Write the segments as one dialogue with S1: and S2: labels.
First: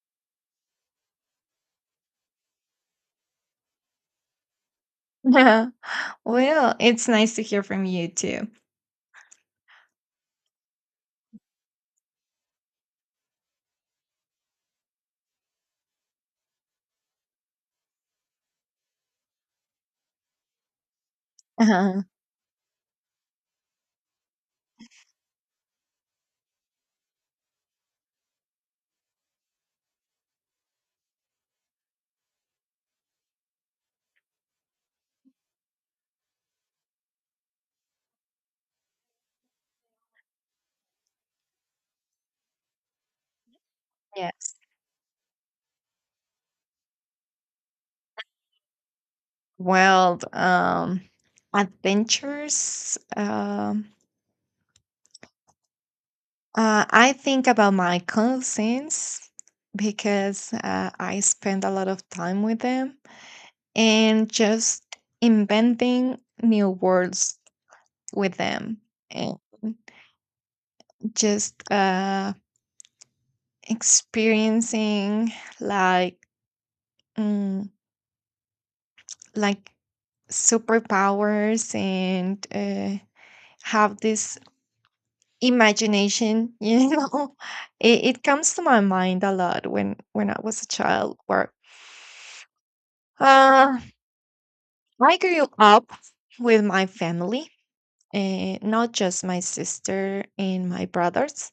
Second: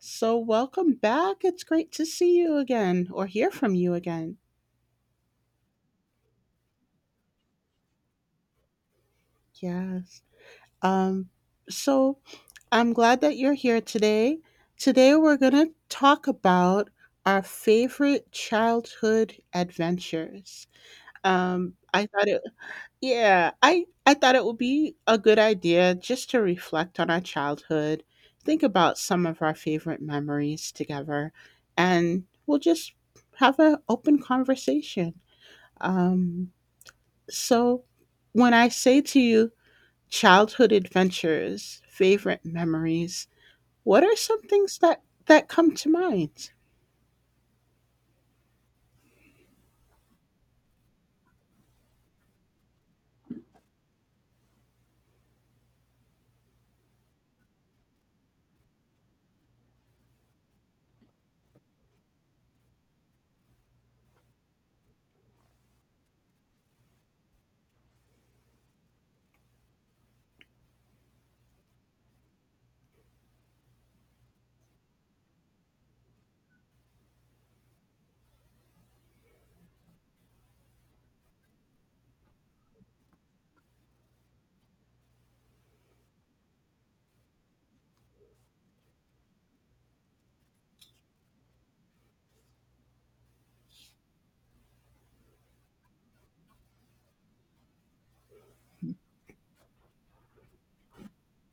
S1: So, welcome back. It's great to see you again or hear from you again.
S2: Yeah. Well, it's nice to hear from you too.
S1: Yes. Um so I'm glad that you're here today. Today we're going to talk about our favorite childhood adventures. Um
S2: Uh-huh.
S1: I thought it I thought it would be a good idea just to reflect on our childhood, think about some of our favorite memories together, and we'll just have an open conversation. Um, so when I say to you, childhood adventures, favorite memories, what are some
S2: Yes.
S1: things that come to mind?
S2: Well, um, adventures. I think about my cousins because I spend a lot of time with them and just inventing new worlds with them and just experiencing like mm, like superpowers and have this imagination It comes to my mind a lot when I was a child where uh, i grew up with my family, not just my sister and my brothers.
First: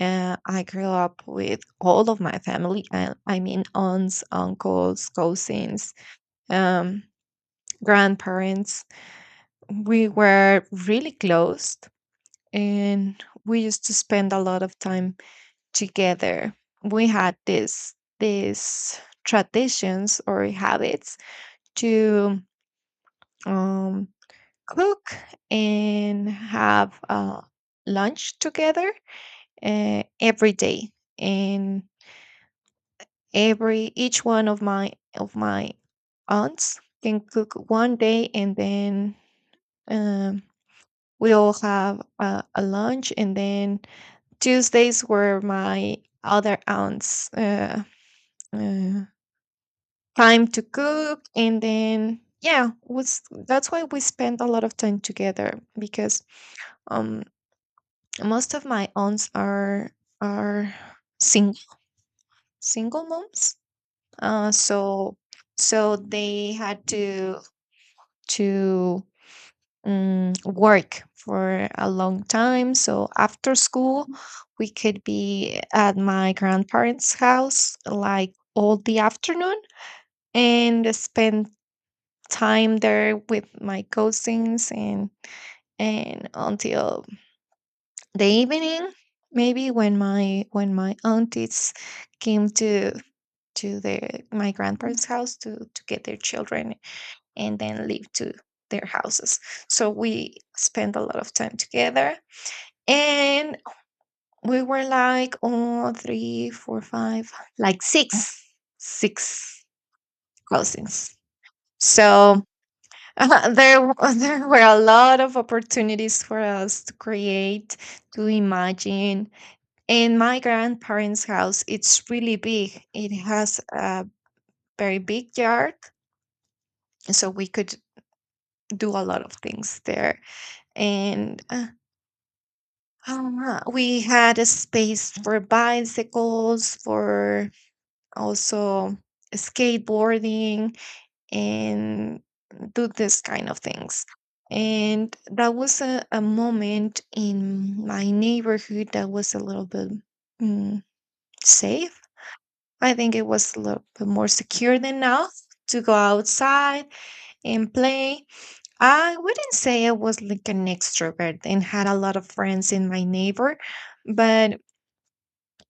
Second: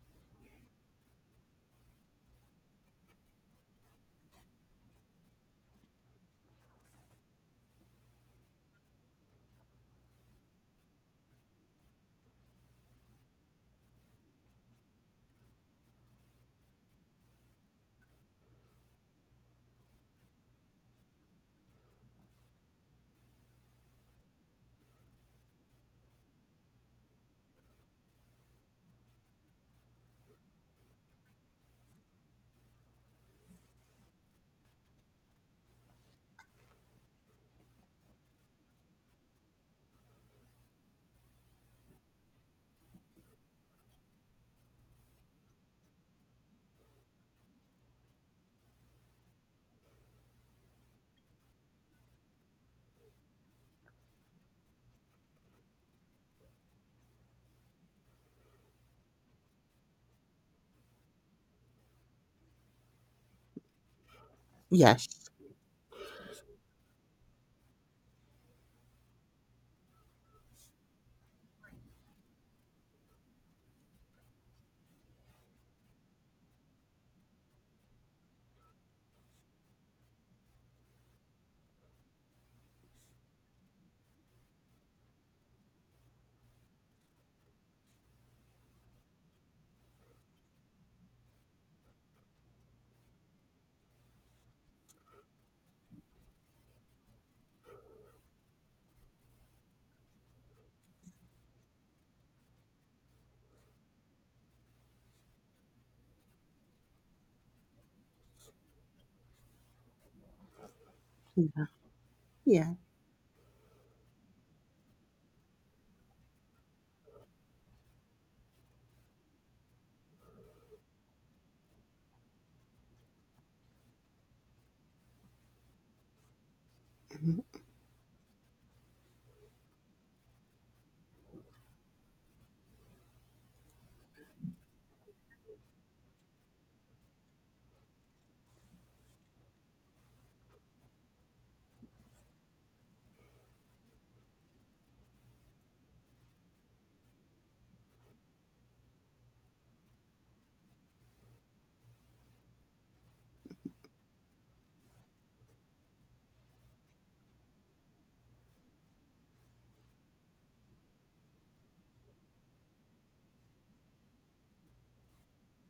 S2: I grew up with all of my family, I mean aunts, uncles, cousins, um, grandparents. We were really close and we used to spend a lot of time together. We had this these traditions or habits to, um, cook and have lunch together every day. And every each one of my aunts can cook one day, and then, um, we all have a lunch. And then Tuesdays were my other aunts uh, time to cook, and then yeah was that's why we spend a lot of time together, because um most of my aunts are sing, single moms. uh
S1: Yes.
S2: so so they had to work for a long time. So after school we could be at my grandparents' house like all the afternoon and spend time there with my cousins, and until the evening, maybe when my aunties came to the my grandparents' house to get their children and then leave to their houses. So we spent a lot of time together, and we were like, oh, three four five, like six, six cousins. So
S1: Yeah.
S2: There were a lot of opportunities for us to create, to imagine. And my grandparents' house, it's really big. It has a very big yard, so
S1: Mhm.
S2: we could do a lot of things there. And We had a space for bicycles, for also skateboarding, and do this kind of things. And that was a moment in my neighborhood that was a little bit mm, safe. I think it was a little bit more secure than now to go outside and play. I wouldn't say I was like an extrovert and had a lot of friends in my neighbor, but,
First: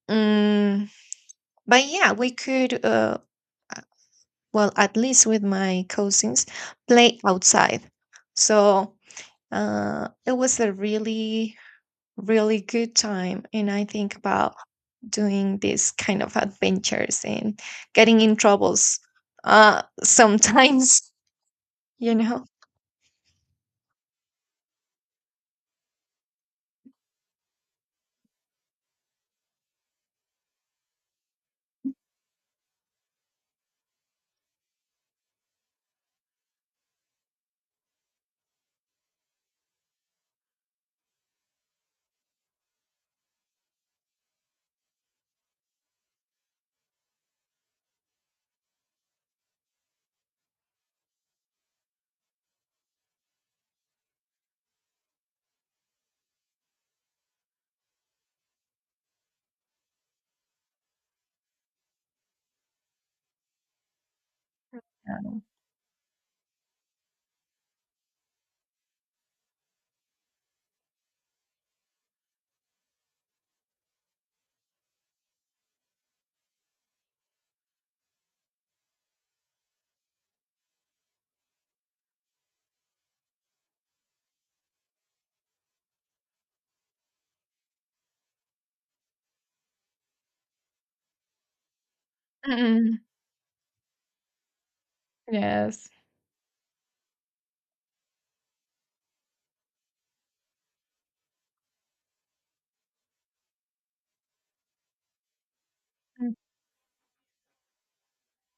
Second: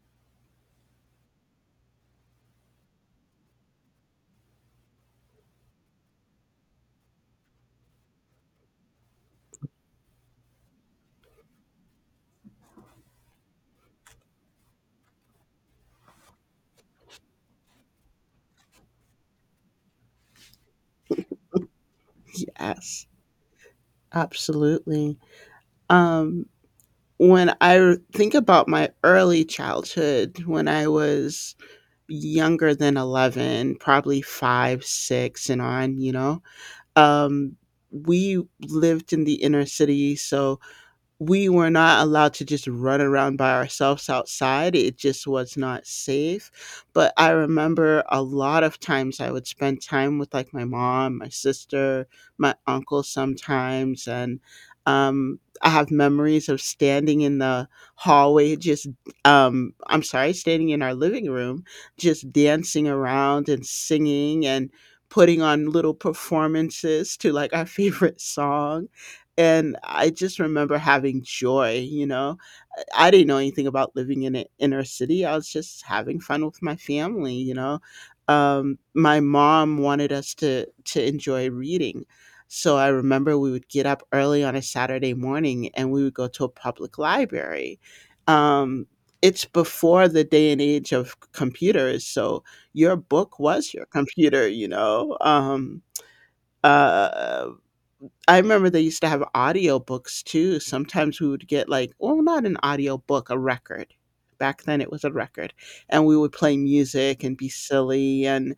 S2: um, but yeah, we could well, at least with my cousins, play outside. So, it was a really, really good time. And I think about doing these kind of adventures and getting in troubles, sometimes, you know?
S1: Yes. Absolutely. Um, when I think about my early childhood, when I was younger than 11, probably five, six, and on, um, we lived in the inner city. So we were not allowed to just run around by ourselves outside. It just was not safe. But I remember a lot of times I would spend time with like my mom, my sister, my uncle sometimes. And I have memories of standing in the hallway, just, I'm sorry, standing in our living room, just dancing around and singing and putting
S2: Um,
S1: on little performances to like our favorite songs, and I just remember having joy. I didn't know anything about living in an inner city. I was just having fun with my family. My mom wanted us to enjoy reading. So I remember we would get up early on a Saturday morning and we would go to a public library. Um, it's before the day and age of computers, so your
S2: Mm,
S1: book was your computer.
S2: Yes.
S1: Uh, I remember they used to have audiobooks too. Sometimes we would get like, well, not an audiobook, a record. Back then it was a record. And we would
S2: Mm.
S1: play music and be silly. And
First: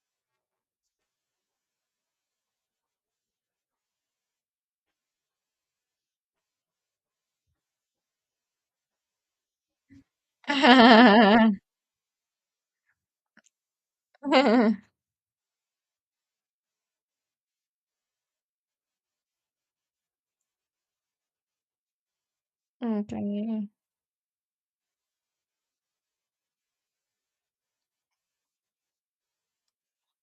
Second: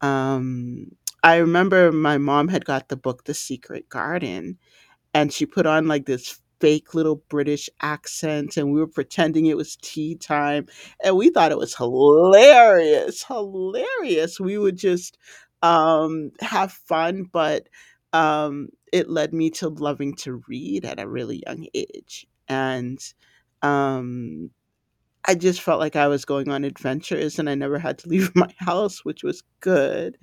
S1: um, I remember my mom had got the book The Secret Garden, and she put on like this fake little British accent, and we were pretending it was tea time, and we thought it was hilarious, hilarious. We would just have fun, but it led me to loving to read at a really young age, and
S2: Okay.
S1: um, I just felt like I was going on adventures, and I never had to leave my house, which was good.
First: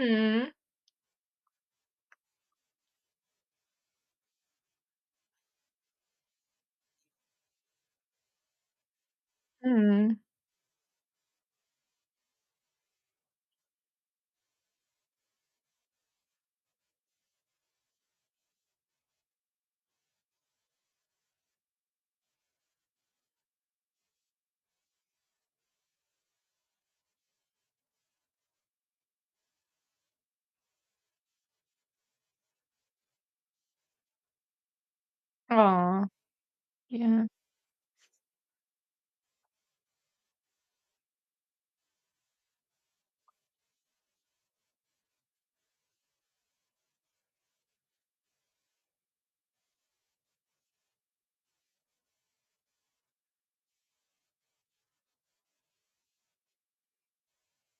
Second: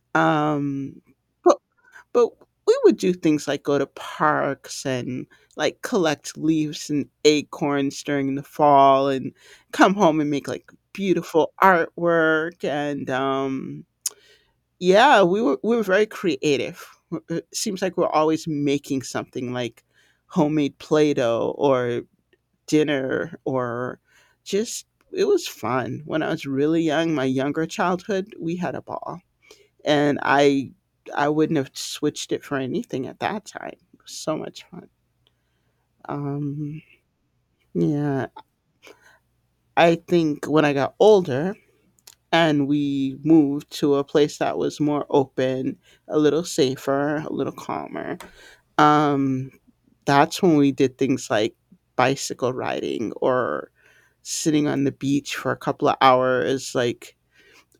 S2: Mm,
S1: Um, but we would do things like go to parks and like collect leaves and acorns during the fall and come
S2: mm.
S1: home and make like beautiful artwork, and yeah, we were very creative. It seems like we're always making something like homemade play-doh or dinner or just it was fun. When I was really young, my younger childhood, we had a ball, and I wouldn't have switched it for anything at that time. It was so much fun.
S2: Oh,
S1: Um,
S2: yeah.
S1: yeah, I think when I got older and we moved to a place that was more open, a little safer, a little calmer. Um, that's when we did things like bicycle riding or sitting on the beach for a couple of hours, like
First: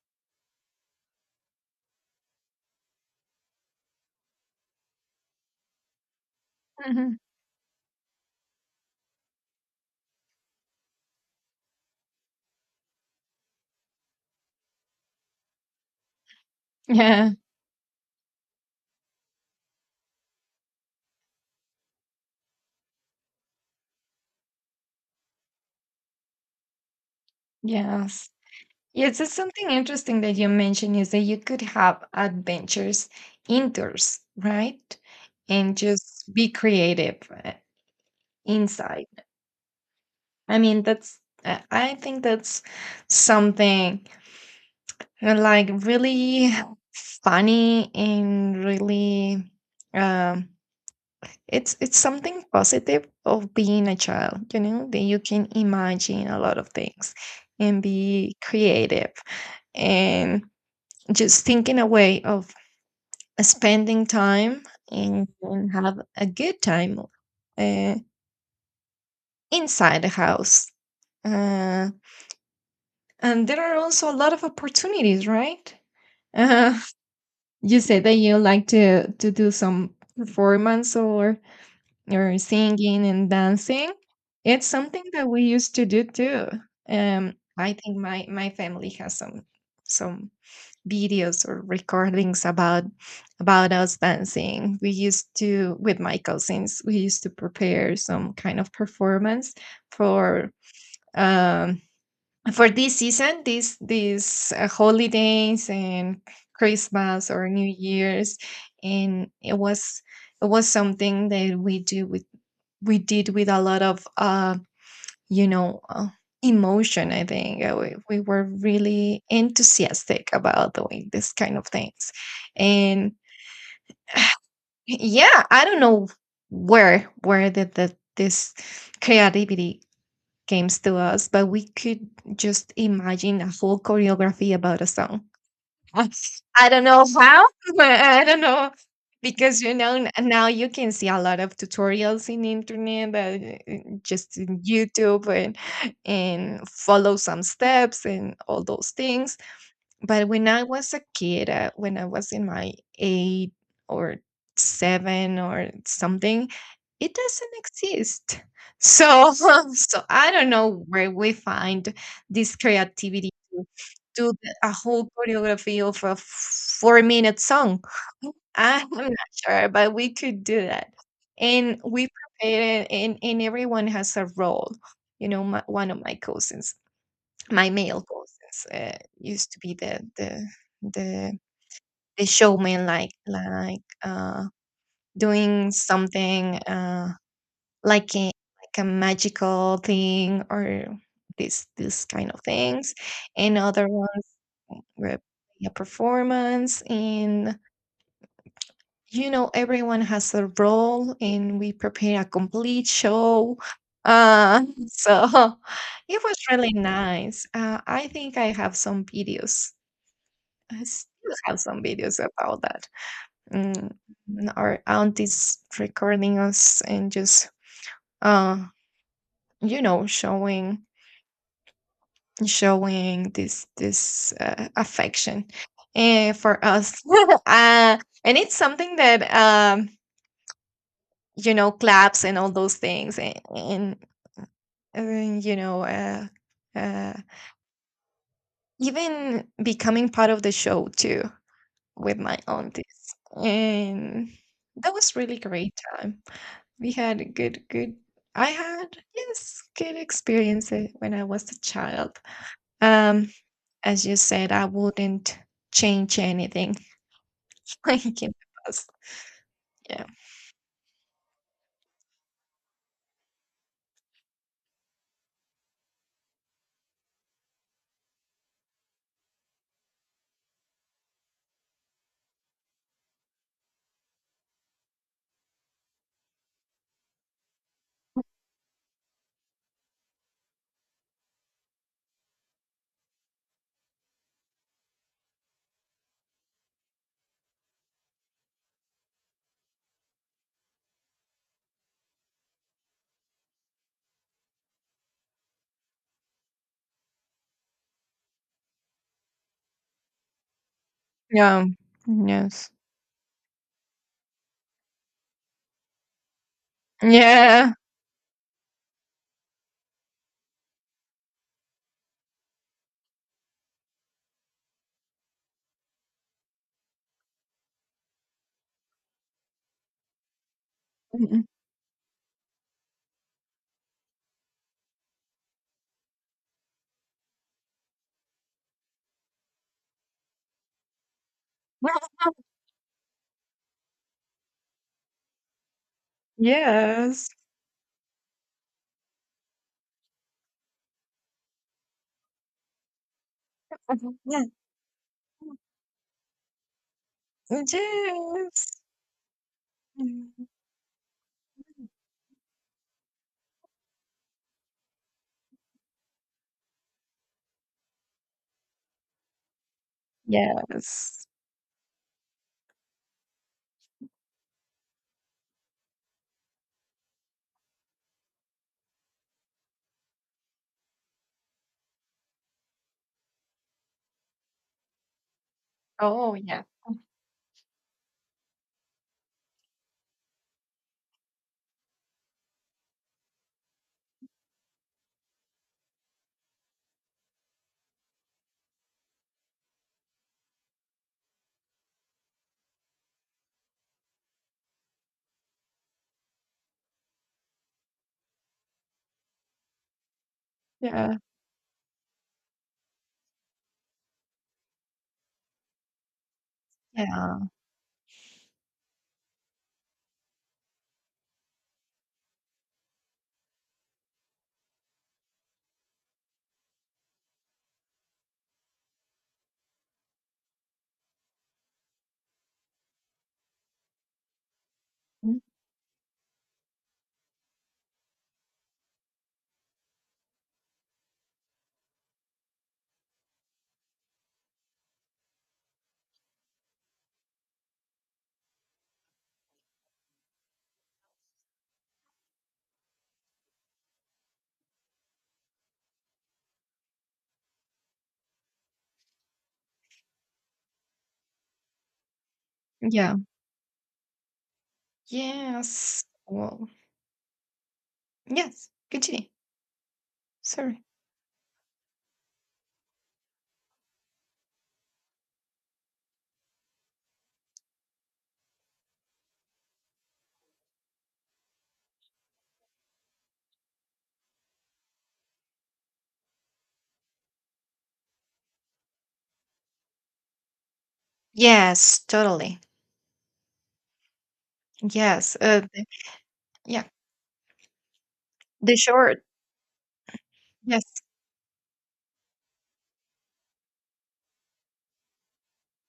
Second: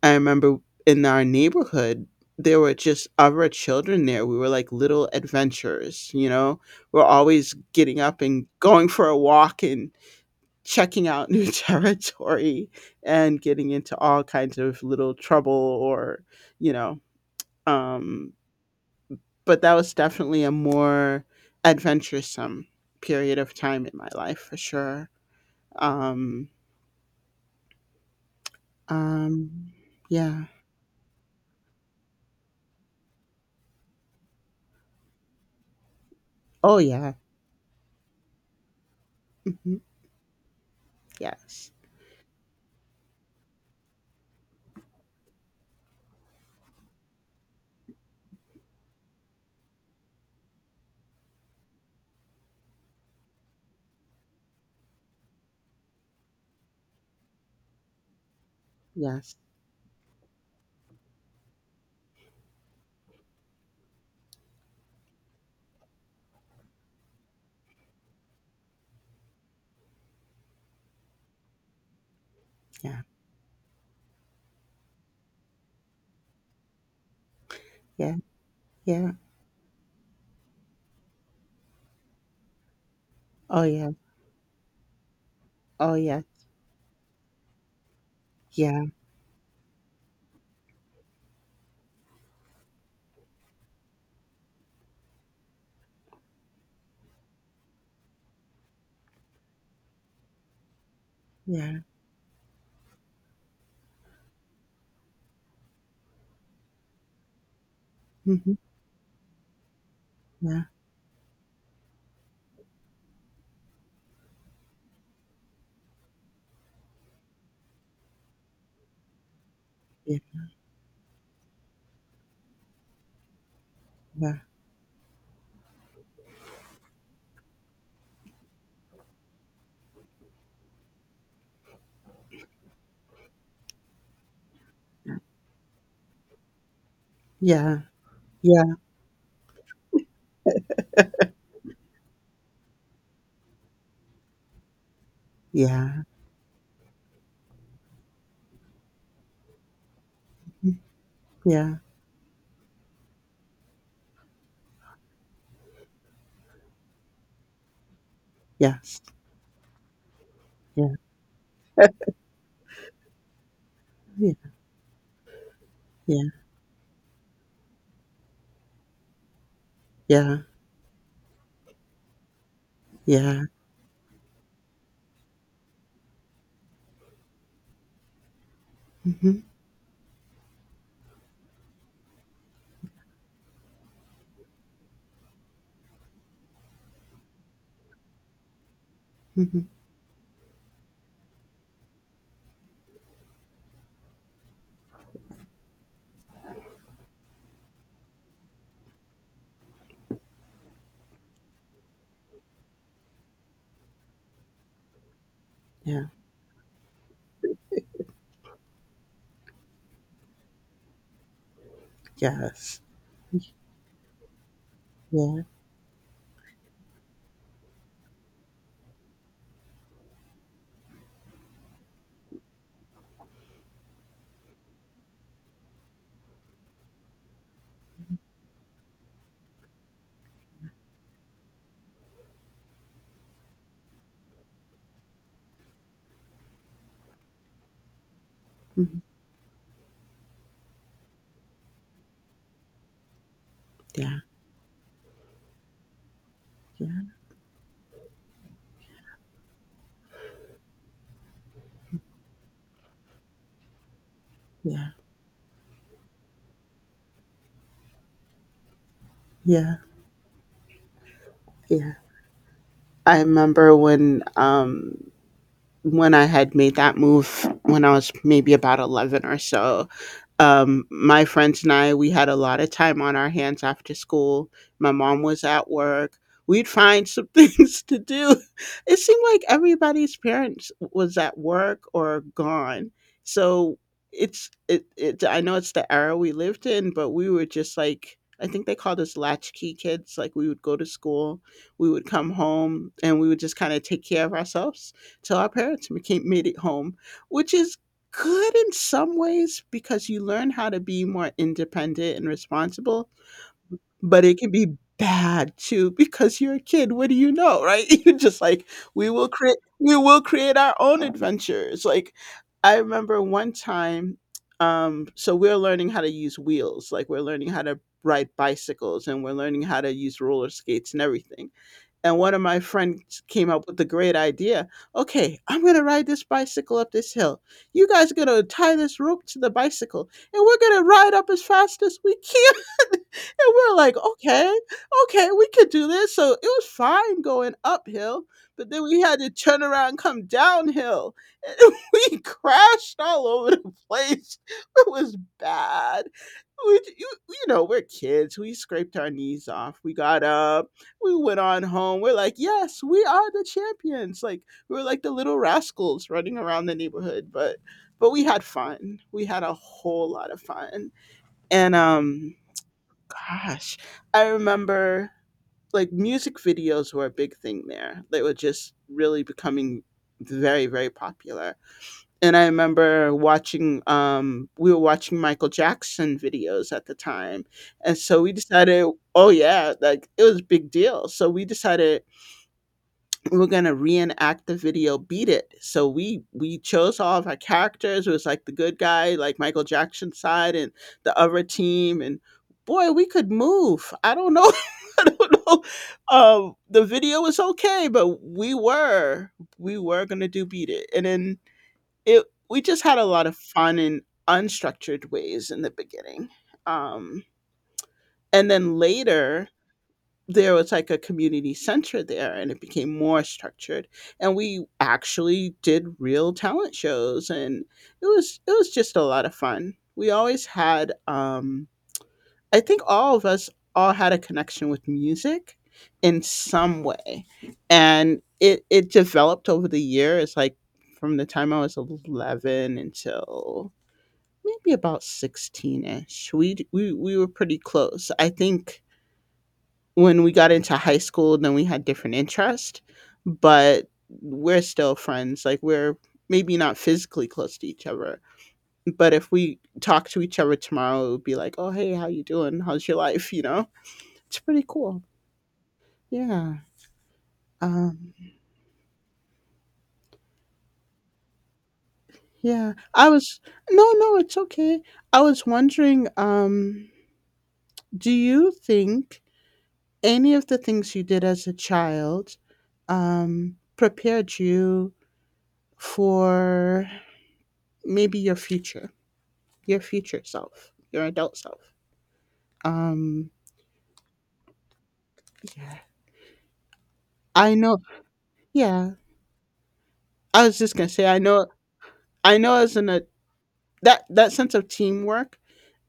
S1: I remember in our neighborhood, there were just other children there. We were like little adventurers, you know? We're
S2: Mhm.
S1: always getting up and going for a walk and checking out new territory and getting into all kinds of little trouble, you know,
S2: Yeah.
S1: um, but that was definitely a more adventuresome period of time in my life for sure. Um,
S2: Yes. Yes, it's something
S1: um,
S2: interesting that
S1: yeah.
S2: you mentioned is that you could have adventures indoors, right? And just be
S1: Oh, yeah.
S2: creative uh, inside.
S1: Hmm.
S2: I mean, that's,
S1: Yes.
S2: I think that's something like really funny and really, um, it's something positive of being a child, you know, that you can imagine a lot of things and be creative
S1: Yes.
S2: and just thinking away of spending time and have a good time, uh, inside the house. Uh,
S1: Yeah.
S2: and there are also a lot of opportunities, right? Uh, you said
S1: Yeah.
S2: that you like to
S1: Yeah.
S2: to do some performance or singing and
S1: Oh, yeah.
S2: dancing. It's something that we used to
S1: Oh,
S2: do
S1: yeah.
S2: too. I think my my
S1: Yeah.
S2: family has some videos or recordings about us dancing. We used to, with my cousins, we used to prepare some kind of performance for,
S1: Yeah.
S2: um for this season, these holidays, and Christmas or New Year's.
S1: Mhm.
S2: And it was, it
S1: Yeah.
S2: was something that we did with a lot of, you know, uh, emotion. I think we were really
S1: Yeah.
S2: enthusiastic about doing this kind of things, and yeah, I don't know where did the, this creativity comes to us, but we could just imagine a whole choreography about a song. Us, I don't know how.
S1: Yeah.
S2: I don't know,
S1: Yeah.
S2: because, you know, n now you can see a lot of tutorials in internet, just in YouTube,
S1: Yeah.
S2: and follow some steps and all those things. But when I
S1: Yeah. Mm.
S2: was a kid,
S1: Yeah.
S2: when I was in my eight or seven or something, it doesn't exist.
S1: Yes.
S2: So, so I don't know
S1: Yeah.
S2: where we find this creativity to do a whole choreography of a
S1: Yeah. Yeah.
S2: four-minute song. I'm not sure, but we
S1: Yeah.
S2: could do that. And we prepared. And
S1: Yeah.
S2: everyone has a role. You know, one of my cousins, my male cousins
S1: Mhm.
S2: used to be the the showman, like like doing something, like a, like a
S1: Mhm.
S2: magical thing, or this kind of things, and other ones were a performance. And you know, everyone has a role and we prepare a complete show. uh so
S1: Yeah.
S2: it was really nice. I think I have some videos, I still have some videos about
S1: Yes.
S2: that. Mm, our
S1: Yeah.
S2: aunties recording us and just, uh you know, showing this this affection, for us. uh, and it's something that, you know, claps and all those things, and you know, uh,
S1: Mhm.
S2: even becoming part of the show too, with my aunties.
S1: Yeah.
S2: And that was really great time.
S1: Yeah.
S2: We had a good good, I had, yes, good experiences when I was a child. Um, as you said, I
S1: Yeah.
S2: wouldn't change anything like in the past.
S1: Yeah.
S2: Yeah.
S1: Yeah. I remember when I had made that move when I was maybe about 11 or so. My friends and I, we had a lot of time on our hands after school. My mom was at work. We'd find some things to do. It seemed like everybody's parents was at work or gone. So it's it, it I know it's the era we lived in, but we were just like I think they called us latchkey kids. Like we would go to school, we would come home, and we would just kind of take care of ourselves till our parents became made it home, which is good in some ways because you learn how to be more
S2: Yeah.
S1: independent and
S2: Yes.
S1: responsible, but it can be bad too because you're a kid, what do you know,
S2: Yeah.
S1: right? You're just like, " We will create our own adventures." Like, I remember one time, so we're learning how to use wheels, like, we're learning how to ride bicycles, and we're learning how to use roller skates and
S2: Mhm.
S1: everything. And one of my friends came up with the great idea. Okay, I'm going to ride this bicycle up this hill. You guys are going to tie this rope to the bicycle and we're going to ride up as fast as we can. And we're like, okay, okay, we could do this. So it was fine
S2: Yes.
S1: going uphill, but then we had to turn around and come downhill. And we crashed all over the
S2: Mhm.
S1: place.
S2: Yeah.
S1: It was bad. We, you know, We're kids. We
S2: Yes.
S1: scraped our knees off. We got
S2: Mhm.
S1: up. We went on home. We're like, yes, we are the champions. Like we were like the little rascals running around the neighborhood, but we had fun. We had a whole lot of fun.
S2: Yes.
S1: And gosh, I remember like music videos were a big thing there. They were just really becoming very very popular, and I remember watching we were watching Michael Jackson
S2: Oh, yeah.
S1: videos at the time. And so we decided, oh yeah, like it was a big deal. So we decided we were gonna reenact the video Beat It. So we chose all of our characters. It was like the good guy, like Michael Jackson side and the other team, and boy, we could move. I don't know. I don't know. The video was okay, but we were gonna do Beat It, and
S2: Yeah.
S1: then it we just had a lot of fun in unstructured ways in the beginning, um,
S2: Yeah.
S1: and then later there was, like, a community center there, and it became more structured, and we actually did real talent shows, and it was just a lot of fun. We always had, I think all of us all had a connection with
S2: Mm,
S1: music in some way, and it developed over the years, like, from the time I was 11 until maybe about 16-ish. We were pretty close. I think when we got into high school, then we had different interest, but we're still friends, like, we're maybe not physically close to each other, but if we talk to each other tomorrow, it would be like, "Oh, hey, how you doing? How's your
S2: Yeah.
S1: life?" You know? It's pretty cool.
S2: Yes.
S1: Yeah.
S2: Well,
S1: Um,
S2: yes. Continue. Sorry.
S1: yeah. I was No, no, it's okay. I was wondering, do you think any of the things you did as a child prepared you for maybe your future self, your adult self.
S2: Yes, totally.
S1: Um,
S2: Yes, uh,
S1: yeah,
S2: the yeah,
S1: I know.
S2: the
S1: Yeah,
S2: short
S1: I was just
S2: yes.
S1: gonna say, I know. I know as an a that that sense of teamwork,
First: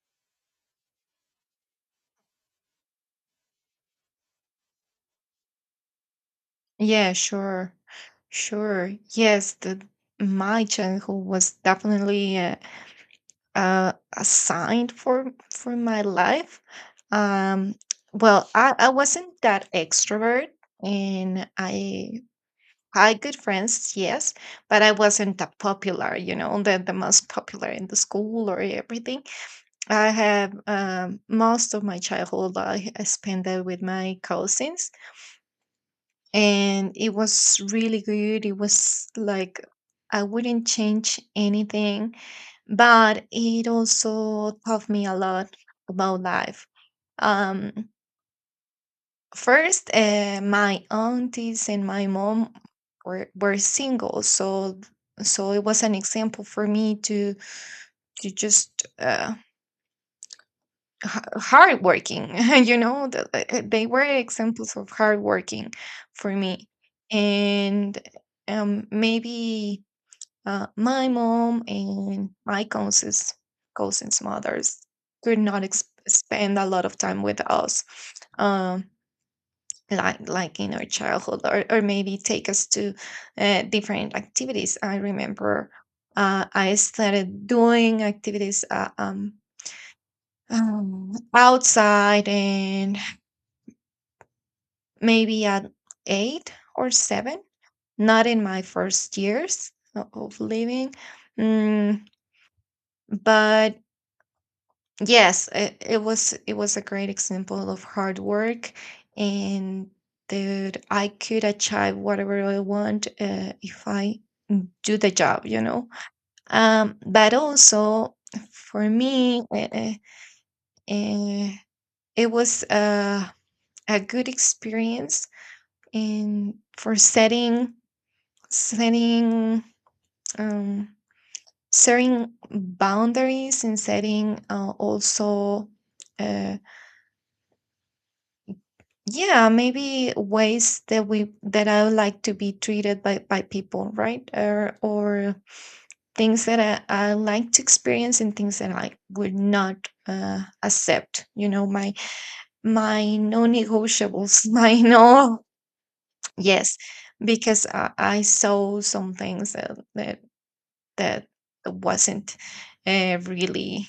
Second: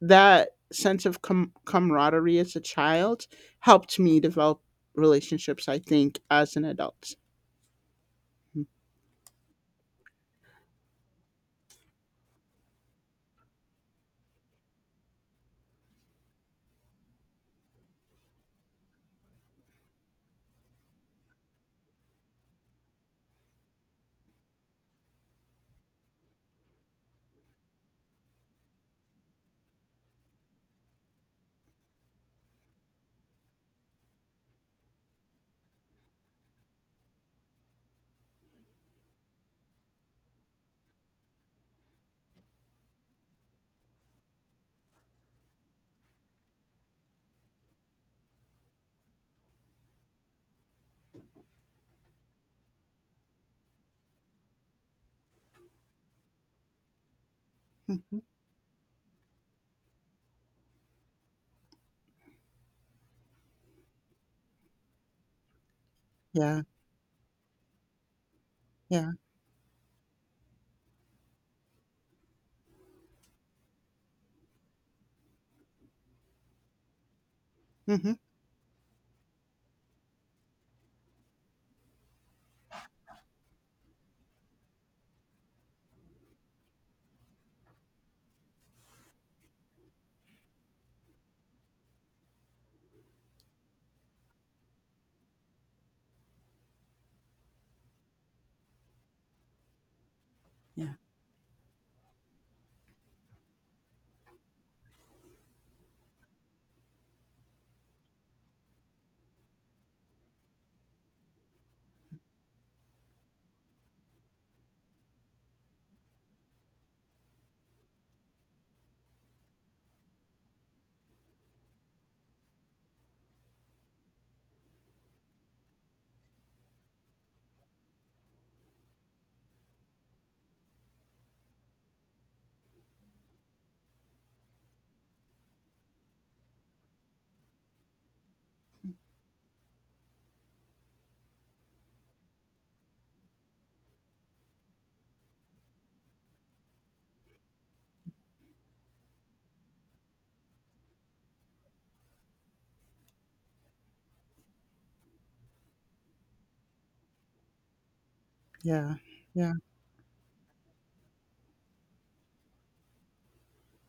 S1: that sense of camaraderie as a child helped me develop relationships. I think as an
S2: Yeah,
S1: adult.
S2: sure. Sure. Yes, the my childhood was definitely a sign for my life. Um, well, I wasn't that extrovert, and I had good friends, yes, but I wasn't that popular, you know, the most popular in the school or everything. I have, most of my childhood I spent it with my cousins, and it was really good. It was like I wouldn't change anything, but it also taught me a lot about life. Um, first, my aunties and my mom were single, so so it was an example for me to
S1: Mhm.
S2: to just, hardworking. You know, they were examples of hardworking for
S1: Yeah.
S2: me. And,
S1: Yeah.
S2: maybe my mom and my cousins, cousins' mothers could not spend a lot of time with us.
S1: Hmm.
S2: Um, like in our childhood, or maybe take us to different activities. I remember I started doing activities, outside, and maybe at eight or seven, not in my first years of living.
S1: Yeah.
S2: Mm, but yes, it was, it was a great example of hard work, and that I could achieve whatever I want, if I do the job, you know. But also for me, uh, it was a good experience, and for setting, setting um, setting boundaries, and setting, also, uh, yeah, maybe ways that we that I would like to be treated by people, right? Or things that I like to experience, and things that I would not, accept, you know, my non-negotiables. My no, yes, because I saw
S1: Yeah.
S2: some things
S1: Yeah.
S2: that, that that wasn't, really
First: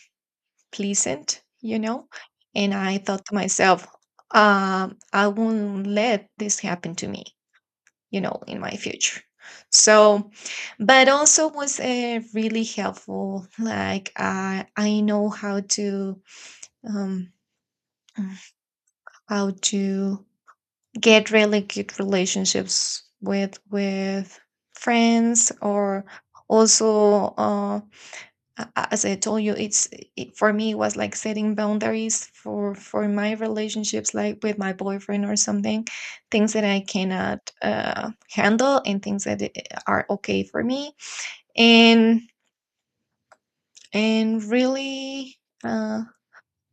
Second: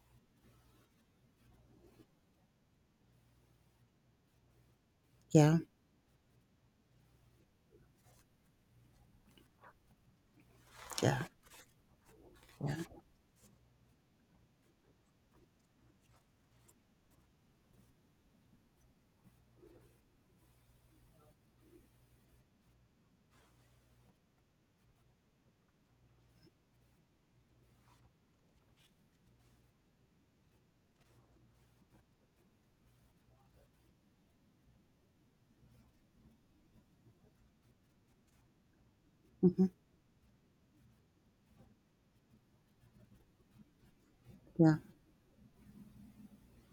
S2: pleasant, you know? And I thought to myself, I
S1: Yeah.
S2: won't let this happen to me, you know, in my future. So, but
S1: Yeah.
S2: also was really
S1: Yeah.
S2: helpful. Like I know um, how to get really good relationships with friends, or also as I told you, it, for me it was like setting boundaries for my relationships, like with my boyfriend or something, things that I cannot handle, and things that
S1: Mm-hmm.
S2: are okay for me. And and
S1: Yeah.
S2: really, uh,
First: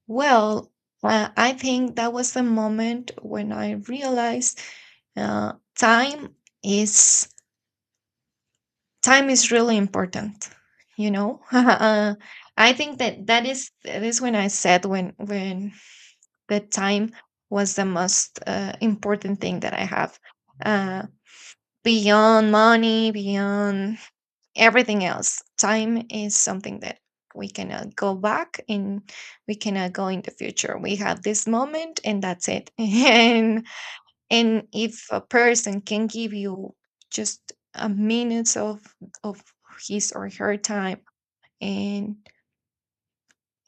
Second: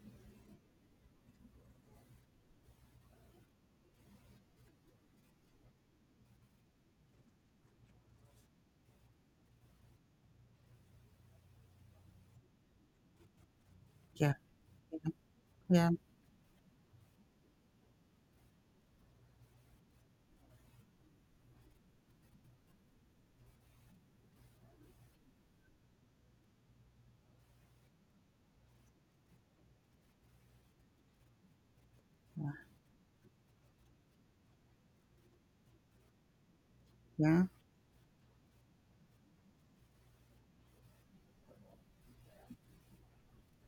S2: well, I think that was the moment when I realized uh, time is time is really important, you know? I think that is
S1: Yeah.
S2: when I said when
S1: Yeah.
S2: the time was the most important thing that I have, uh, beyond money, beyond everything else. Time is something that we cannot go back, and we cannot go in the future. We have this moment, and that's
S1: Yeah.
S2: it. And if a person can give you
S1: Yeah.
S2: just a minute of of his or her time, and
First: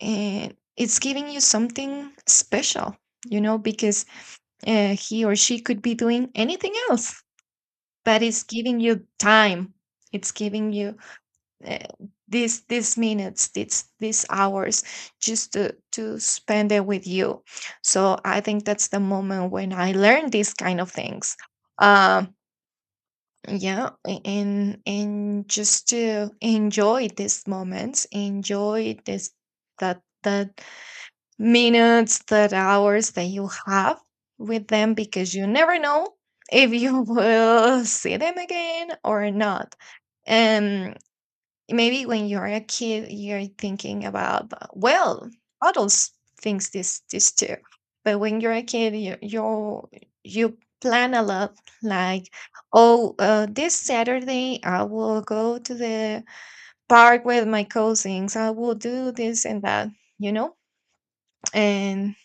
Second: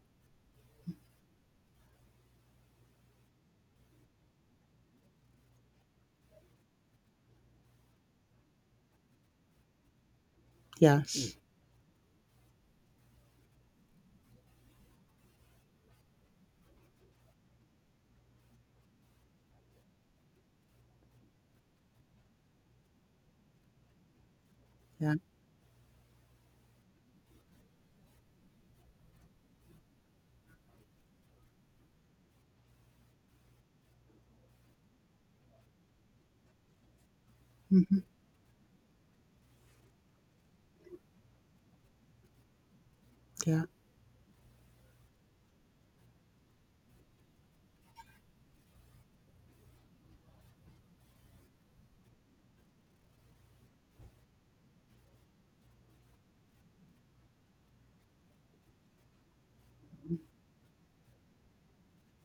S2: and it's giving you something special, you know, because he or she could be doing anything else, but it's giving you time, it's giving you
S1: Yes.
S2: uh, these minutes, these hours, just to spend it with you. So I think that's the moment when I learned these kind of things. um yeah, a- and
S1: Yeah.
S2: and just to enjoy these moments, enjoy this that that minutes, that hours that you have with them, because you never know if you will
S1: Mm-hmm.
S2: see them again or not. Maybe when you're a kid you're
S1: Yeah.
S2: thinking about adults thinks this too. But when you're a kid, you plan a lot, like, oh, this Saturday I will go to the park with my cousins, I will do this and that, you know. and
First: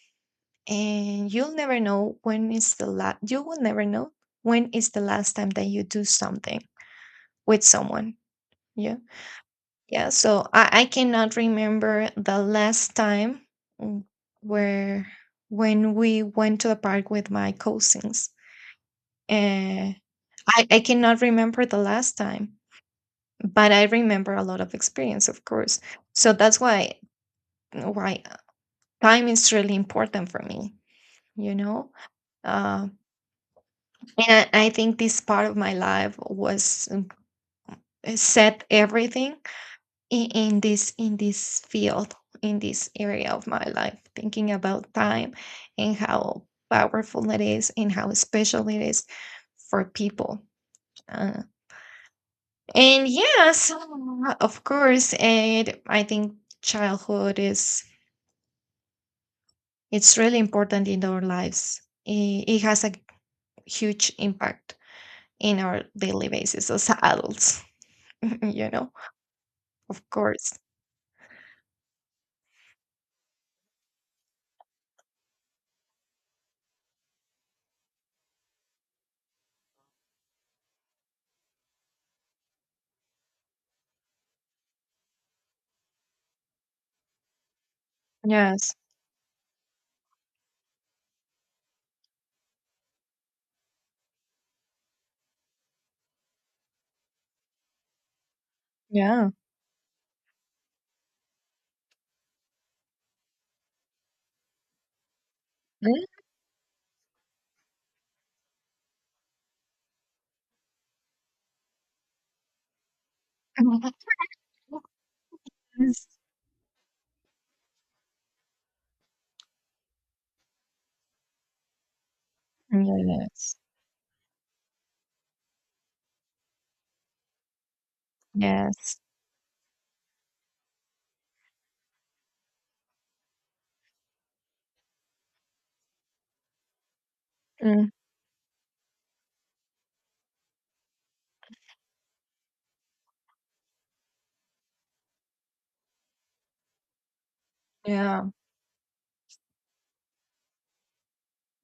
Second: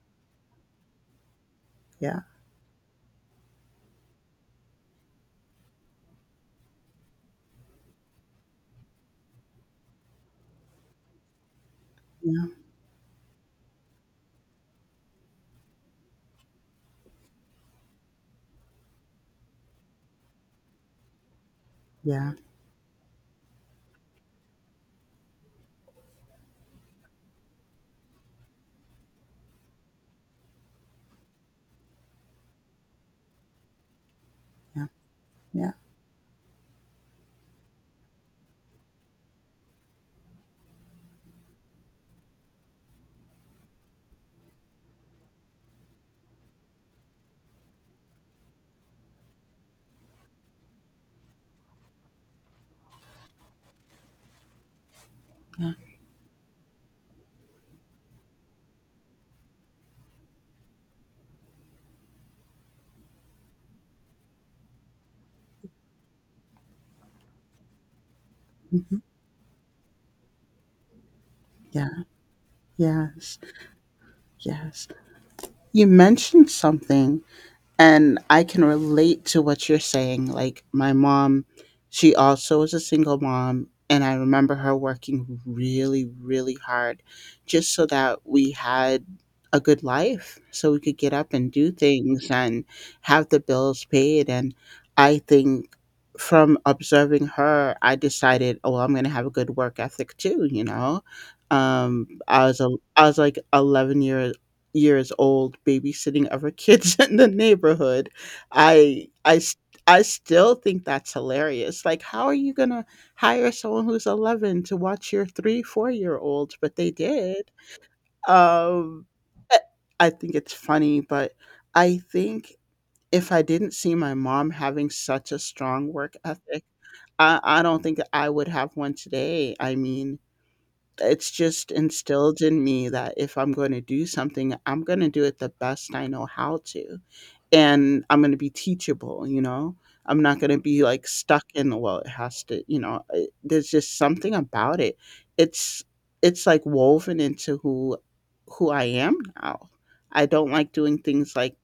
S2: and you'll never know
S1: Yeah.
S2: when is the last you will never know when is the last time that you do something with someone. Yeah. Yeah, so I cannot remember the
S1: Yeah.
S2: last time w- where when we went to the park with my cousins. Uh, I cannot remember the last
S1: Yeah.
S2: time, but I remember a lot of experience, of course. So that's why time is really important for me, you know? Uh, and I
S1: Yeah.
S2: think this part of
S1: Yeah.
S2: my life was set everything in this field, in this area of my life, thinking about time and how powerful it is and how special it is for people. uh, and yes, of course.
S1: Yeah.
S2: And I think childhood is, it's really important in our lives. It has a huge impact in our daily basis as adults. You know.
S1: Mm-hmm.
S2: Of course.
S1: Yeah. Yes. Yes. You mentioned something and I can relate to what you're saying. Like my mom, she also was a single mom, and I remember her working really, really hard just so that we
S2: Yes.
S1: had a good life, so we could get up and do things and have the bills paid. And I think from observing her, I decided, oh, I'm going to have a
S2: Yeah.
S1: good work ethic too, you know. Um, I was a, I was like 11 years years old babysitting other kids in the neighborhood. I I s- I still think that's hilarious. Like how are you going to hire someone who's 11 to watch your 3 4
S2: Yes.
S1: year olds? But they did. Um I I think it's funny, but I think if I
S2: Yes.
S1: didn't see my mom having such a strong work ethic, I don't think I would have one
S2: Yes.
S1: today. I mean, it's just instilled in me that if I'm gonna do something, I'm gonna do it the best I know how to,
S2: Mm,
S1: and I'm gonna be teachable, you know? I'm not gonna be, like, stuck in, "Well, it has to" you know? I There's just something about it. It's it's, like, woven into who
S2: yeah.
S1: who I am now. I don't like doing things, like,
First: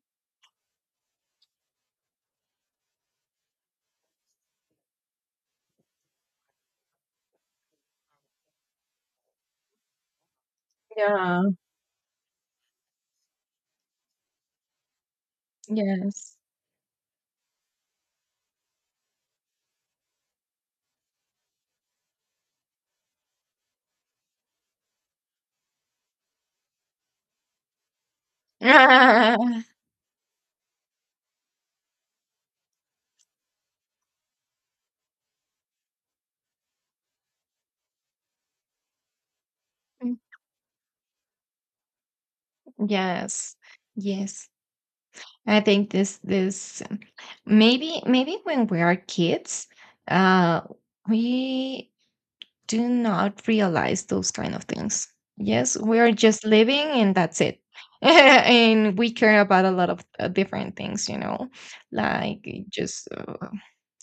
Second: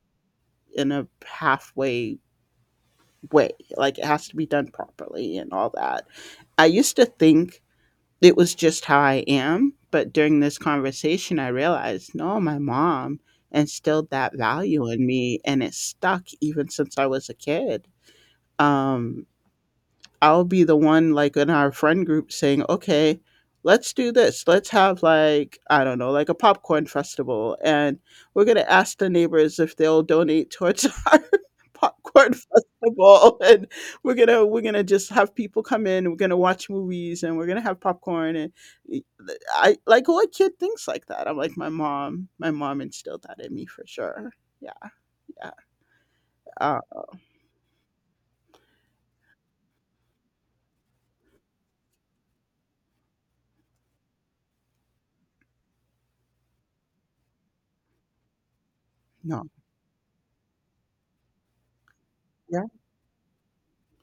S1: in a halfway way, like, it has to be done properly and all that. I used to think it was just how I am, but during this conversation,
S2: Yeah.
S1: I realized, no, my mom instilled that value in me, and it stuck
S2: Yes.
S1: even since I was a kid. Um, I'll be the one, like, in our friend group saying, okay, let's do this. Let's have, like, I don't know, like, a popcorn festival. And we're going to ask the neighbors
S2: Ah.
S1: if they'll donate towards our popcorn festival. And we're going to just have people come in. We're going to watch movies and we're going to have popcorn. And I, like,
S2: Mm.
S1: what kid thinks like that? I'm like my mom. My mom instilled that in
S2: Yes.
S1: me for sure.
S2: Yes.
S1: Yeah, yeah.
S2: I think this
S1: Uh,
S2: this maybe when we are kids, uh we do not realize those kind of things. Yes, we are just living and that's it. And we care
S1: no.
S2: about a lot of different things, you know, like
S1: Yeah,
S2: just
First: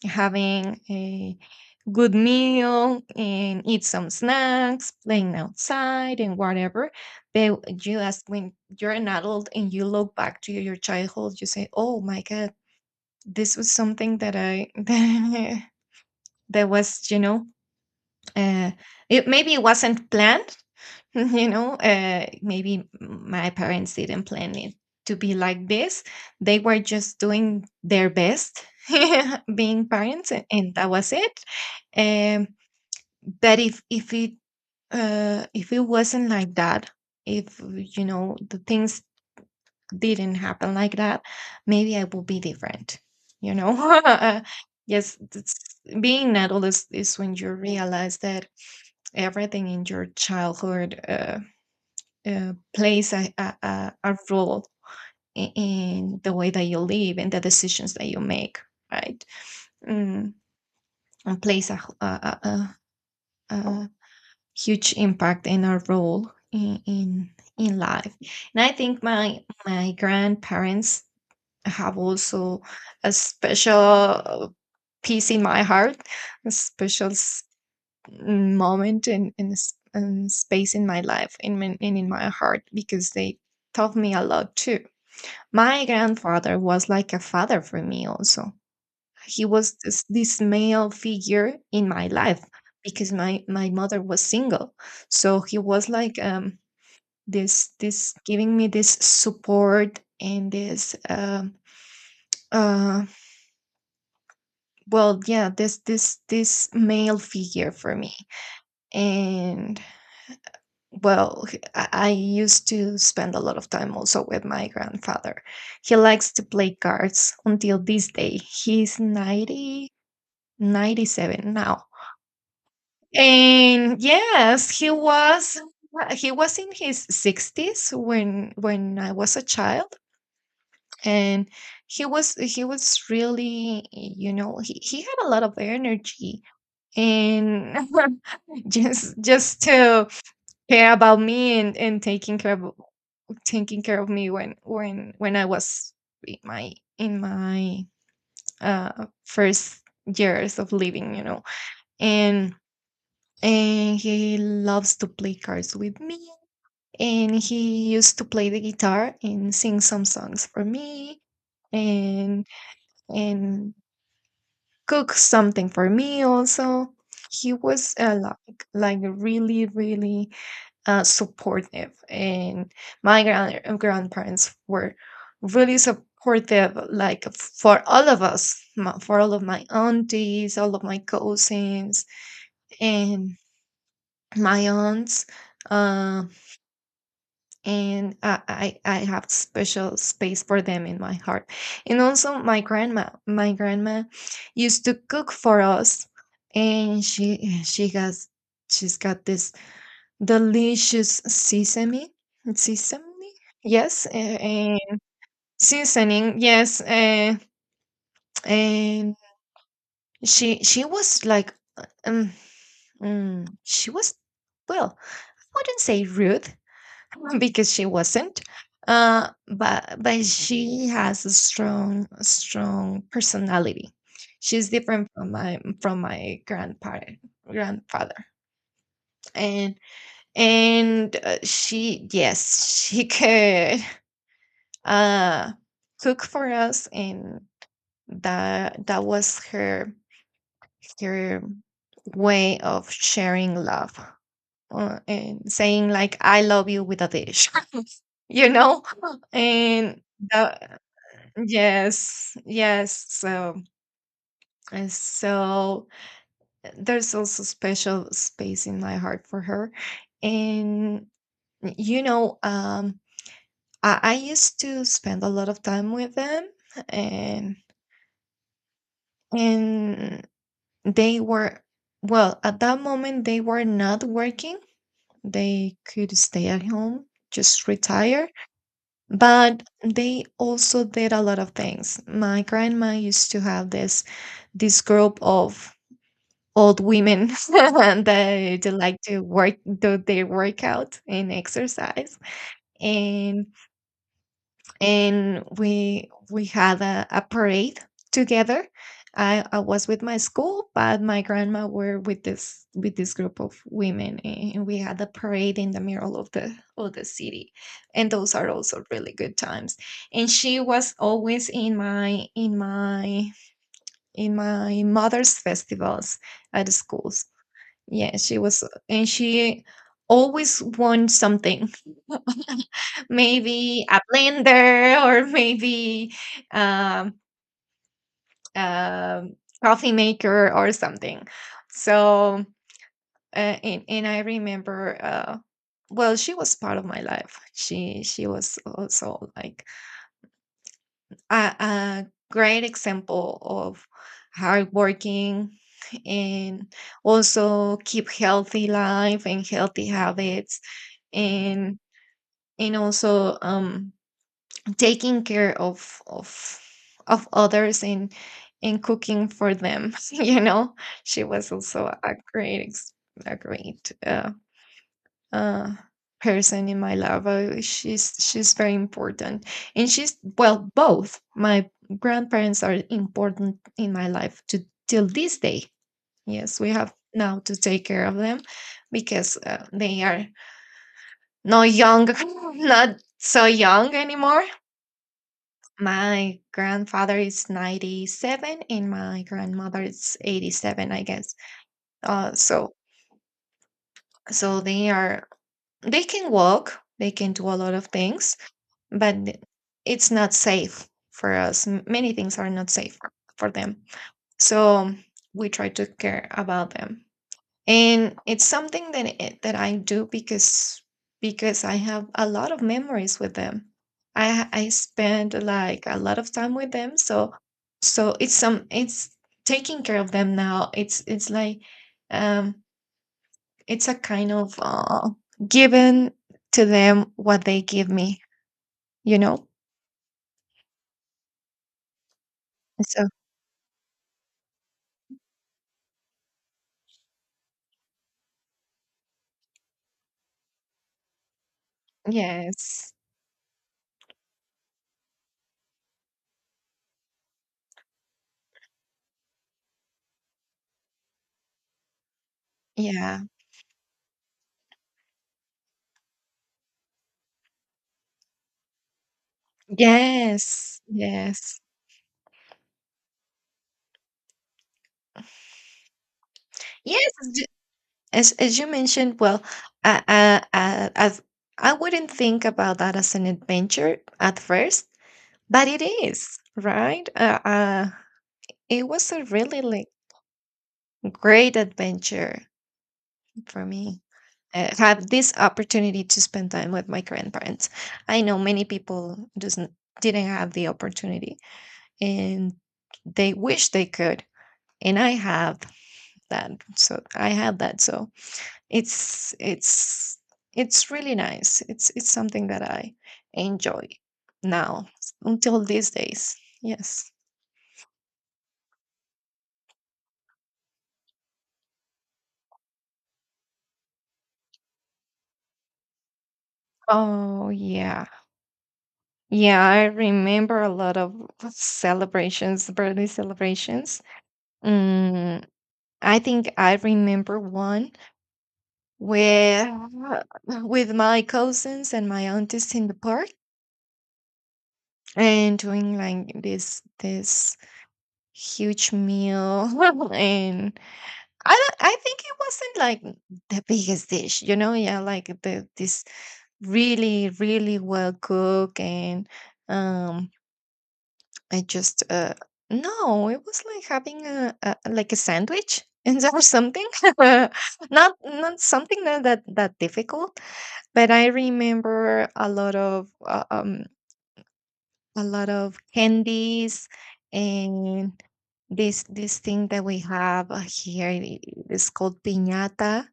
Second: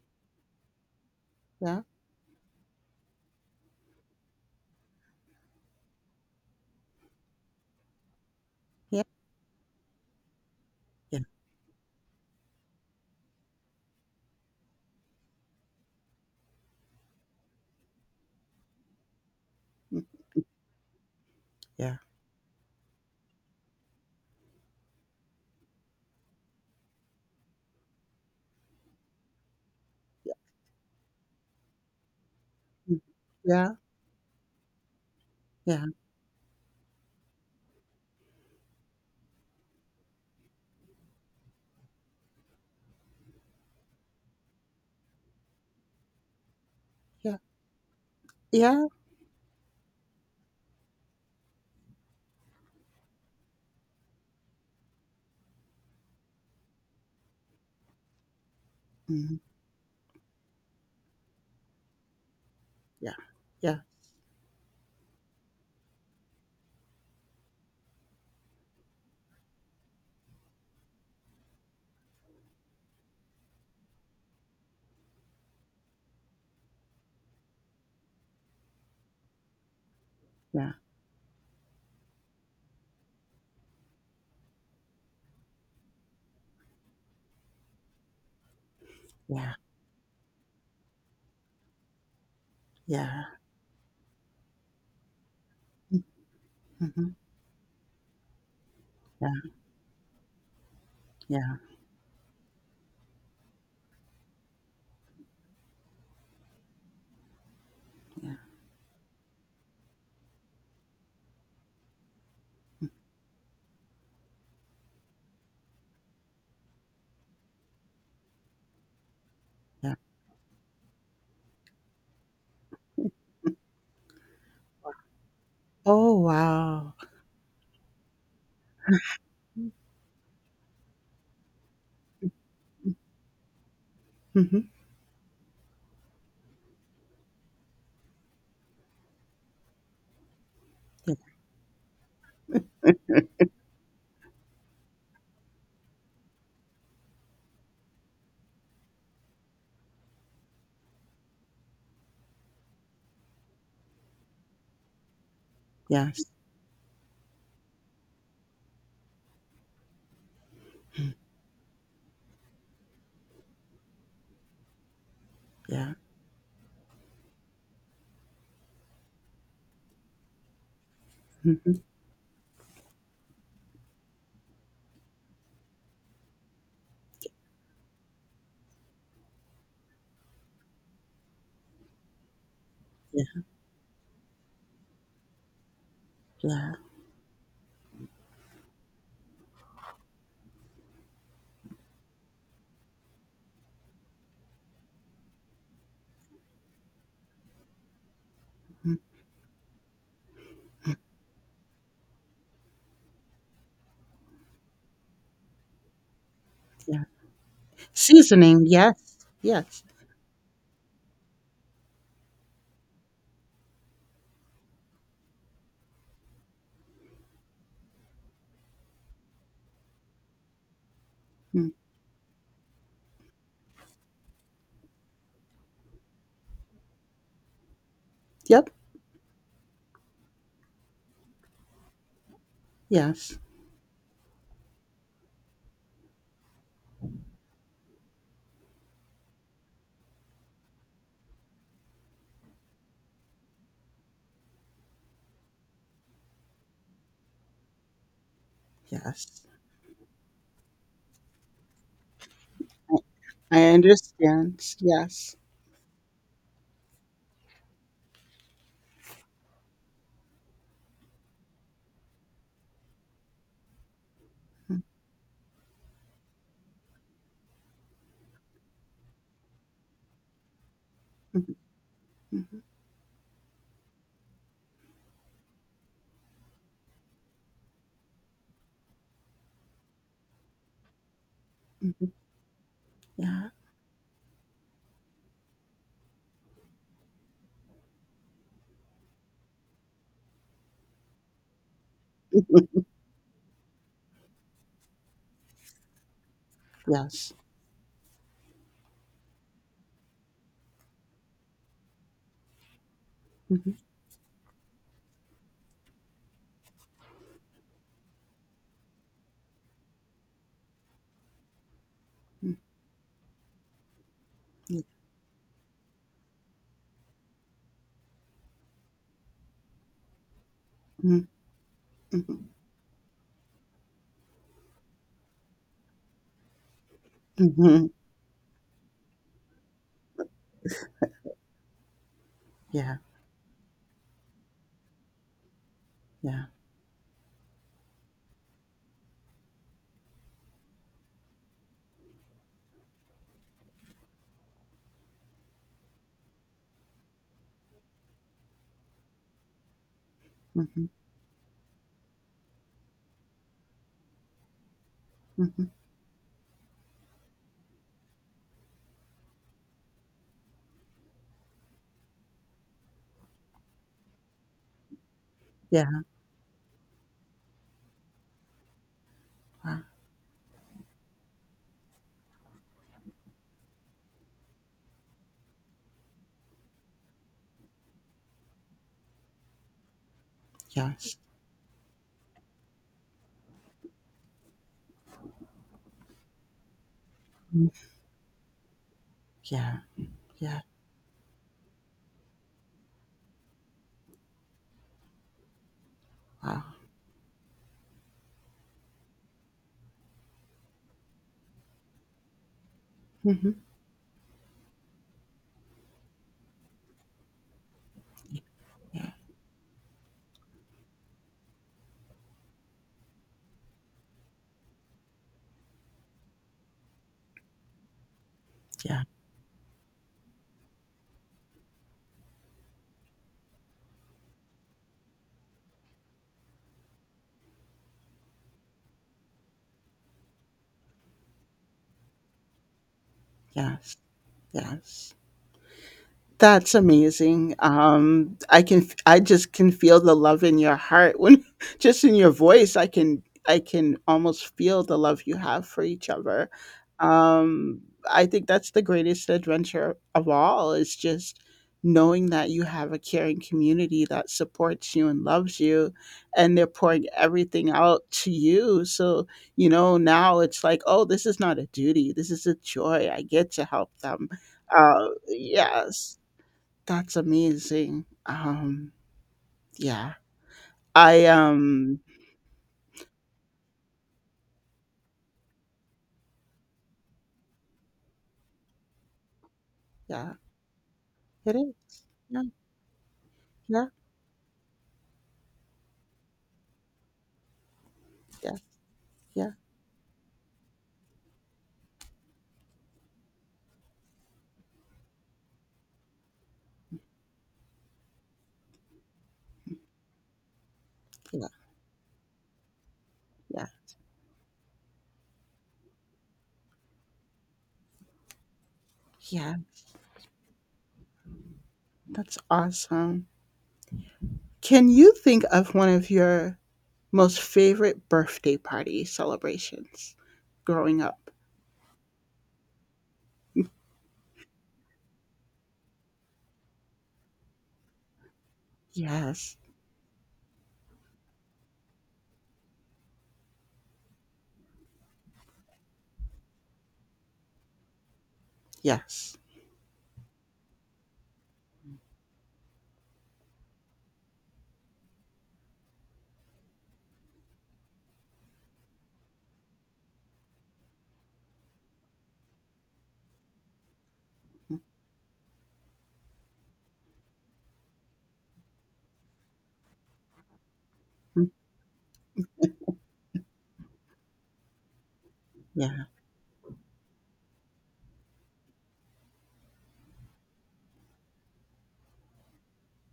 S2: having a
S1: yeah,
S2: good meal and eat some snacks, playing outside and whatever. But you ask when you're
S1: yeah,
S2: an adult and you look back to your
S1: yeah,
S2: childhood, you say, "Oh my God, this was something that I that was, you know, uh, it maybe it wasn't planned. You know, maybe my parents didn't plan it to be like this. They were just doing their best," being parents, and that was it. um
S1: mm,
S2: but
S1: yeah,
S2: if it
S1: yeah,
S2: wasn't like that, if you know the things didn't happen like that, maybe I would be different, you know. Yes, it's, being an adult is, when you realize
S1: mm,
S2: that
S1: yeah,
S2: everything in your childhood plays a role in the way that you live and the decisions that you make, right? mm, and plays a, h- a,
S1: yeah,
S2: a huge impact and a role in life. And I think my grandparents have also a special piece in my heart, a special moment and
S1: yeah,
S2: space in my life, and in my heart, because they taught me a lot too. My grandfather was like a father for me also.
S1: yeah, mhm, yeah,
S2: He
S1: yeah, yeah,
S2: was this male figure in my life,
S1: yeah,
S2: because
S1: yeah,
S2: my mother was single. So he was
S1: mm,
S2: like,
S1: mhm,
S2: this this giving me this
S1: yeah,
S2: support and this,
S1: yeah,
S2: uh, this male figure for me.
S1: yeah,
S2: And I used to spend a lot of time also with my grandfather. He likes to play cards. Until this day he's
S1: yeah.
S2: 97 now. And yes, he was
S1: Oh,
S2: in
S1: wow.
S2: his 60s when I was a child. And he was really, you know,
S1: Mm-hmm.
S2: he had a lot of energy. And just to care
S1: Yeah,
S2: about me, and taking care of me when I was in my in my first years of living, you know. and and he loves to play cards with me.
S1: yes.
S2: And he used to play the guitar and sing some songs for me, and and cook something for
S1: Yeah.
S2: me also. He was like really
S1: Mm-hmm.
S2: supportive, and my grandparents were really supportive, like for all of us, for all of my aunties, all of my cousins, and
S1: Yeah.
S2: my aunts. Uh,
S1: Yeah.
S2: and I have special space for them in my heart. And also my grandma used to cook for us, and
S1: Mm,
S2: she's got this delicious sesame sesame yes uh, uh, seasoning. Yes.
S1: yeah. Seasoning.
S2: And
S1: Yes. Yes.
S2: she was like, um, she was, well, I wouldn't say rude because she wasn't. But she has a
S1: Mm.
S2: strong personality. She's different from my grandparent grandfather.
S1: Yep.
S2: And and uh, she, she
S1: Yes.
S2: could uh cook for us, and that was her way of sharing love, and saying like, "I love you" with a dish. You know.
S1: Yes.
S2: And that, yes, yes. So,
S1: I understand.
S2: and
S1: Yes.
S2: so there's also special space in my heart for her. And you know, I used to spend a lot of time with them, and and they
S1: Mhm,
S2: were, well, at
S1: mhm,
S2: that moment they were not working. They could stay at home, just retire, but they also did a lot of things.
S1: mhm.
S2: My grandma used to
S1: Yeah.
S2: have this group of old women that they like to work do their workout and exercise. And and we had a
S1: Yes.
S2: parade together. I was with my school, but my grandma were with this group of
S1: Mhm,
S2: women, and we had a parade in the middle of the city. And those are also really good times. And she was always in my in my in
S1: mhm,
S2: my mother's festivals at the schools. Yeah, she was. And she always won
S1: mhm,
S2: something.
S1: mhm,
S2: Maybe a blender, or maybe um
S1: mhm.
S2: a coffee maker or something. So,
S1: Yeah.
S2: and I remember, she
S1: Yeah.
S2: was part of my life. She was also like a great example of hardworking, and also keep healthy life and healthy habits,
S1: Mhm,
S2: and and also taking care
S1: mhm.
S2: of others, and cooking for them. You know, she was also a a great uh,
S1: Yeah.
S2: person in my life. She's very important,
S1: Wow.
S2: and she's, well, both my grandparents are important in my life to till this day. Yes, we have now to take care of them, because they are
S1: Yes.
S2: not young, not so young anymore. My grandfather is
S1: Mhm.
S2: 97 and my
S1: Yeah.
S2: grandmother is
S1: Yeah.
S2: 87, I guess. Uh, so so they can
S1: Wow.
S2: walk, they can do a lot of things, but it's not safe for us. Many things are not safe for
S1: Mhm.
S2: them. So we try to care about them. And it's something that
S1: Yeah.
S2: that I do, because I have a lot of memories with them. I spend like a lot of time with them, so
S1: Yeah.
S2: it's taking care of them now. It's like um it's a kind of given to them what they give me, you know. So.
S1: Yes. Yes. That's amazing. I can I just can feel the love in your heart when, just in your voice, I
S2: Yes,
S1: can almost feel the love you have for each other. Um, I think that's the greatest adventure of all, is just knowing that you have a
S2: yeah,
S1: caring community that supports you and loves you, and they're pouring everything out to you. So, you know, now it's
S2: yes,
S1: like, oh, this is
S2: yes.
S1: not a duty. This is a joy. I get to help them. Yes,
S2: Yes,
S1: that's amazing.
S2: as you mentioned, well, I,
S1: Yeah.
S2: I, I, I've-
S1: I
S2: I wouldn't think about that as an adventure at first, but it is, right? It was a really, like,
S1: yeah,
S2: great
S1: it is. Yeah,
S2: adventure for
S1: yeah,
S2: me. Have this opportunity to spend time with my grandparents. I know
S1: yeah,
S2: many people
S1: yeah,
S2: just didn't have the opportunity, and they wish they could, and I have that. So I had that. So It's it's it's really
S1: yeah,
S2: nice. It's something that I
S1: yeah.
S2: enjoy now until these days. Yes.
S1: Yeah, that's awesome. Can you think of one of your most
S2: Oh yeah.
S1: favorite birthday party
S2: Yeah, I
S1: celebrations
S2: remember a lot
S1: growing
S2: of
S1: up?
S2: celebrations, birthday celebrations. Mm, I think I remember one
S1: Yes.
S2: where with my cousins and my aunties in the park, and doing like this huge
S1: Yes.
S2: meal, and I don't, I think it wasn't like the biggest dish, you know, yeah, like the this really, really well cooked, and um I just, no, it was like having a, like, a sandwich and that was something, not something that difficult. But I
S1: Mm,
S2: remember a lot of
S1: yeah.
S2: candies, and this thing that we have here, it's called piñata,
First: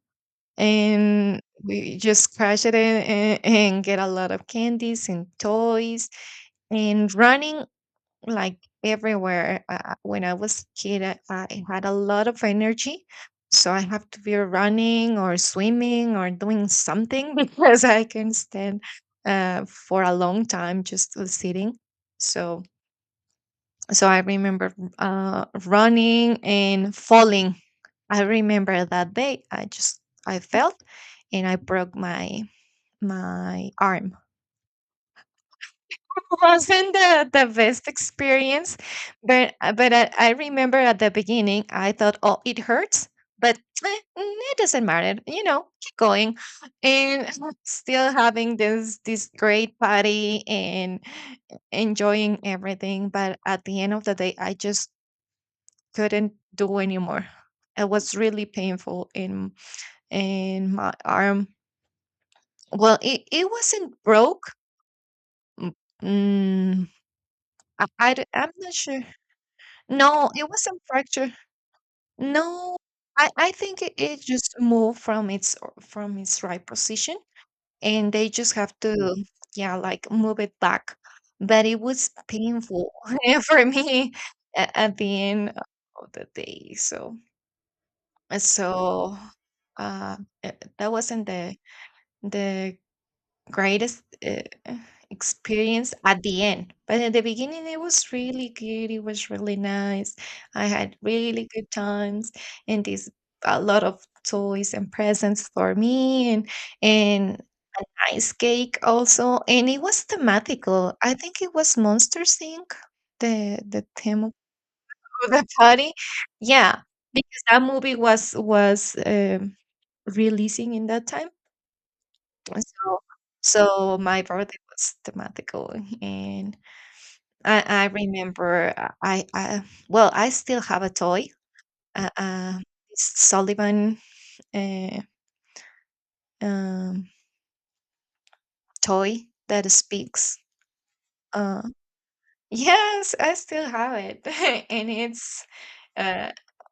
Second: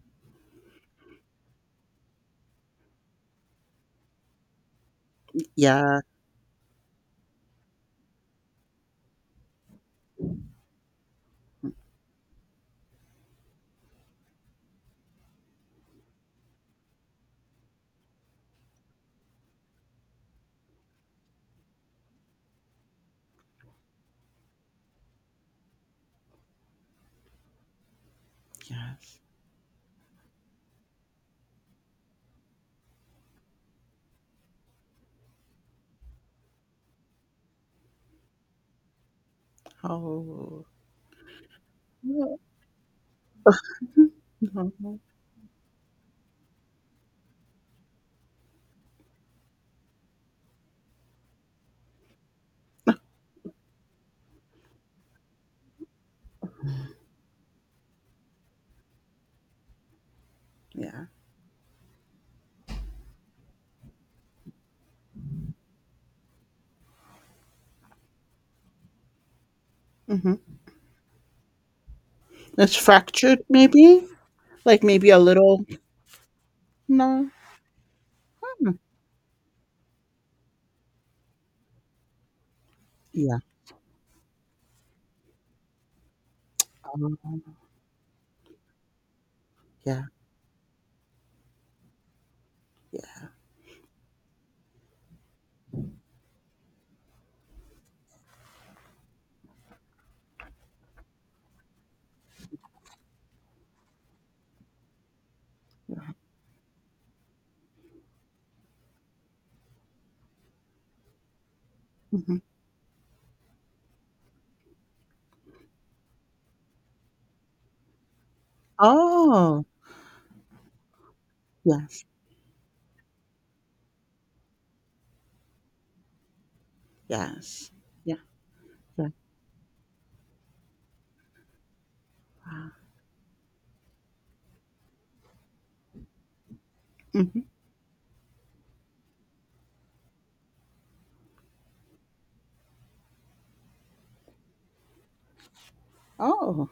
S2: and we just crash it in, and get a lot of candies and
S1: Yeah.
S2: toys and running, like, everywhere. When I was a kid, I had a lot of energy, so I have to be running or swimming or doing something because I can stand for a long time just sitting. So, so, I remember running and falling. I remember that
S1: Yes.
S2: day I just, I fell, and I broke my arm. Wasn't the best experience, but I
S1: Oh.
S2: remember at the beginning I thought,
S1: Yeah.
S2: oh, it hurts, but it
S1: Mhm.
S2: doesn't
S1: No.
S2: matter, you know, keep going, and still having this great party and enjoying everything. But at the end of the day, I just couldn't do anymore. It was really painful. And my
S1: Yeah.
S2: arm, well, it wasn't broke. mm, mm, I'm not sure, no,
S1: Hmm.
S2: it wasn't fracture.
S1: It's
S2: No, i
S1: fractured,
S2: i think
S1: maybe?
S2: it just
S1: Like
S2: moved
S1: maybe a
S2: from
S1: little.
S2: from its right position,
S1: No.
S2: and they just have
S1: Mm.
S2: to, mm, yeah, like move it back. But it was painful
S1: Yeah.
S2: for me at the end of the day. so
S1: Oh,
S2: so
S1: yeah,
S2: uh, uh, that wasn't the
S1: yeah.
S2: greatest experience at the end. But at the beginning, it was really good. It was really nice. I had really good times, and this, a lot of toys and presents for
S1: Yeah.
S2: me, and ice cake also. And it was thematical. I think it was
S1: Mhm.
S2: Monsters Inc., the theme of the party. Yeah, because that movie was
S1: Oh,
S2: releasing in that time,
S1: yes,
S2: so so my birthday was thematical. And I
S1: yes.
S2: I
S1: Yeah,
S2: remember,
S1: yeah.
S2: I still have a toy, uh, uh,
S1: Wow.
S2: this Sullivan, uh, um,
S1: Mhm.
S2: toy that speaks. Uh, yes, I still have it, and uh,
S1: Oh,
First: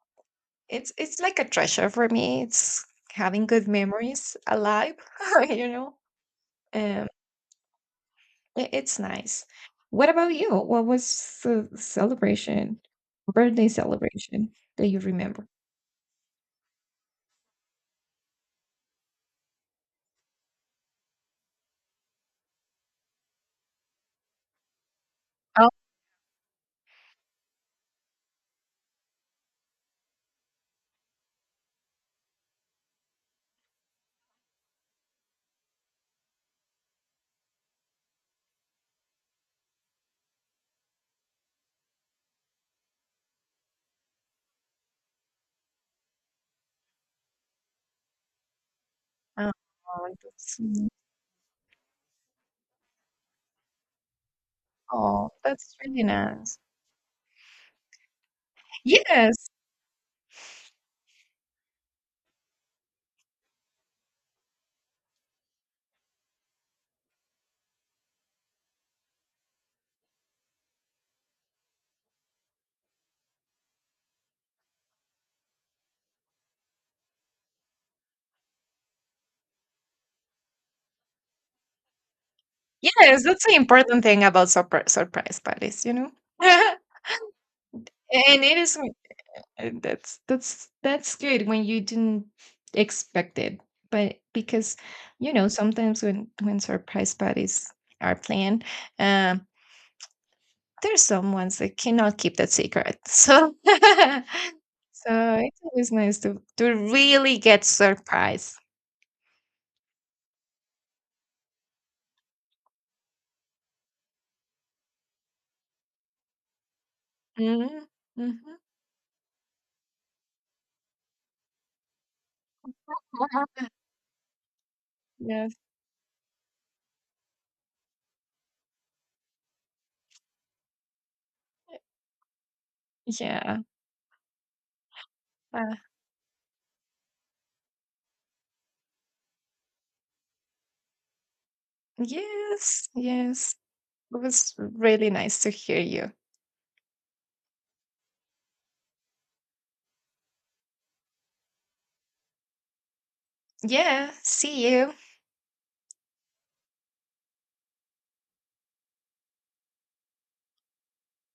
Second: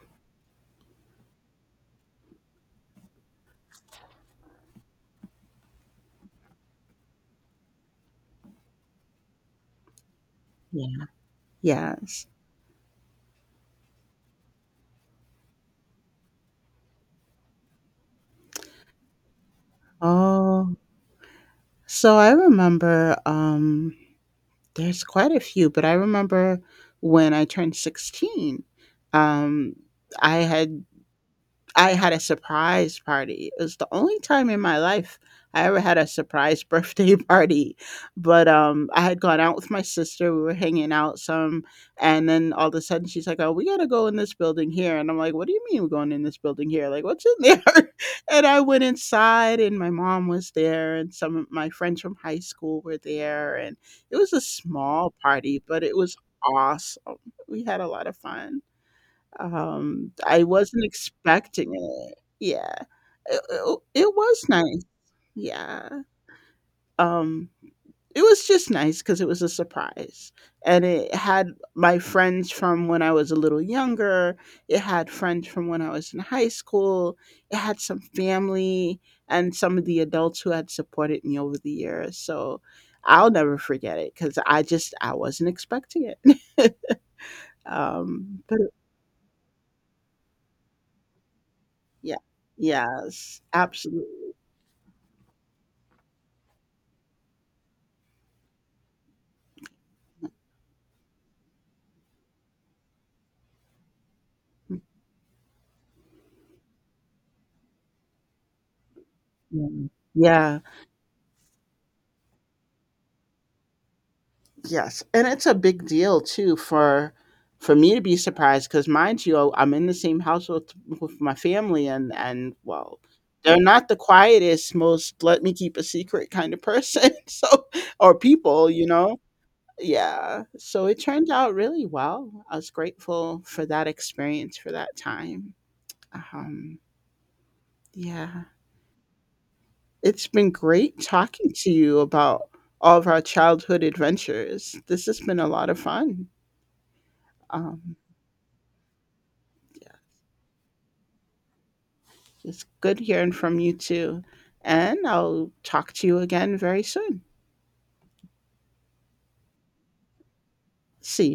S2: it's like a treasure for me. It's having good memories alive, you know. Um, I It's nice. What about you? What
S1: yeah,
S2: was the
S1: yes.
S2: celebration birthday celebration that you remember?
S1: Oh, so I remember, there's quite a
S2: Oh.
S1: few, but I remember when I turned 16, um, I had I had a surprise party. It was the only time in my life I ever had a surprise birthday party. But I had gone out with my sister, we were hanging out some, and then all of a sudden she's like, "Oh, we got to go in this building here." And I'm like, "What do you mean we're going in this building here? Like, what's in there?" And I went
S2: Oh.
S1: inside, and my mom was
S2: That's mm,
S1: there, and some of my friends from high school were there, and it was a small party,
S2: that's
S1: but it
S2: really
S1: was
S2: nice.
S1: awesome. We had a lot of fun.
S2: Yes.
S1: I wasn't expecting it. Yeah. It was nice. Yeah. Um, it was just nice because it was a surprise. And it had my friends from when I was a little younger. It had friends from when I was in high school. It had some family and some of the adults who had supported me over the years. So
S2: Yes,
S1: I'll
S2: that's the
S1: never forget
S2: important
S1: it
S2: thing
S1: because
S2: about
S1: I just, I
S2: surprise
S1: wasn't
S2: parties, you know?
S1: expecting it. Um,
S2: And it
S1: but
S2: is w that's good when you
S1: yeah,
S2: didn't expect
S1: yes,
S2: it, but
S1: absolutely.
S2: because, you know, sometimes when surprise parties are planned, um there's some ones that cannot keep that secret. So so it's always nice to really get surprised.
S1: Mm, yeah. Yes, and it's a big deal too for
S2: Mhm.
S1: me to be
S2: Mhm.
S1: surprised, because mind you, oh, I'm in the same house with my family and well, they're not the quietest, most let me
S2: Yes.
S1: keep a secret kind of person. So, or people, you know. Yeah. So it turned out really well. I was grateful
S2: Yeah.
S1: for that experience, for that time.
S2: Uh,
S1: Um yeah. It's been great talking to you about
S2: yes.
S1: all of our
S2: Yes.
S1: childhood
S2: It was
S1: adventures. This
S2: really
S1: has been
S2: nice
S1: a
S2: to
S1: lot
S2: hear
S1: of
S2: you.
S1: fun. Um, yeah, it's good hearing from you
S2: Yeah.
S1: too.
S2: See you.
S1: And I'll talk to you again very soon. See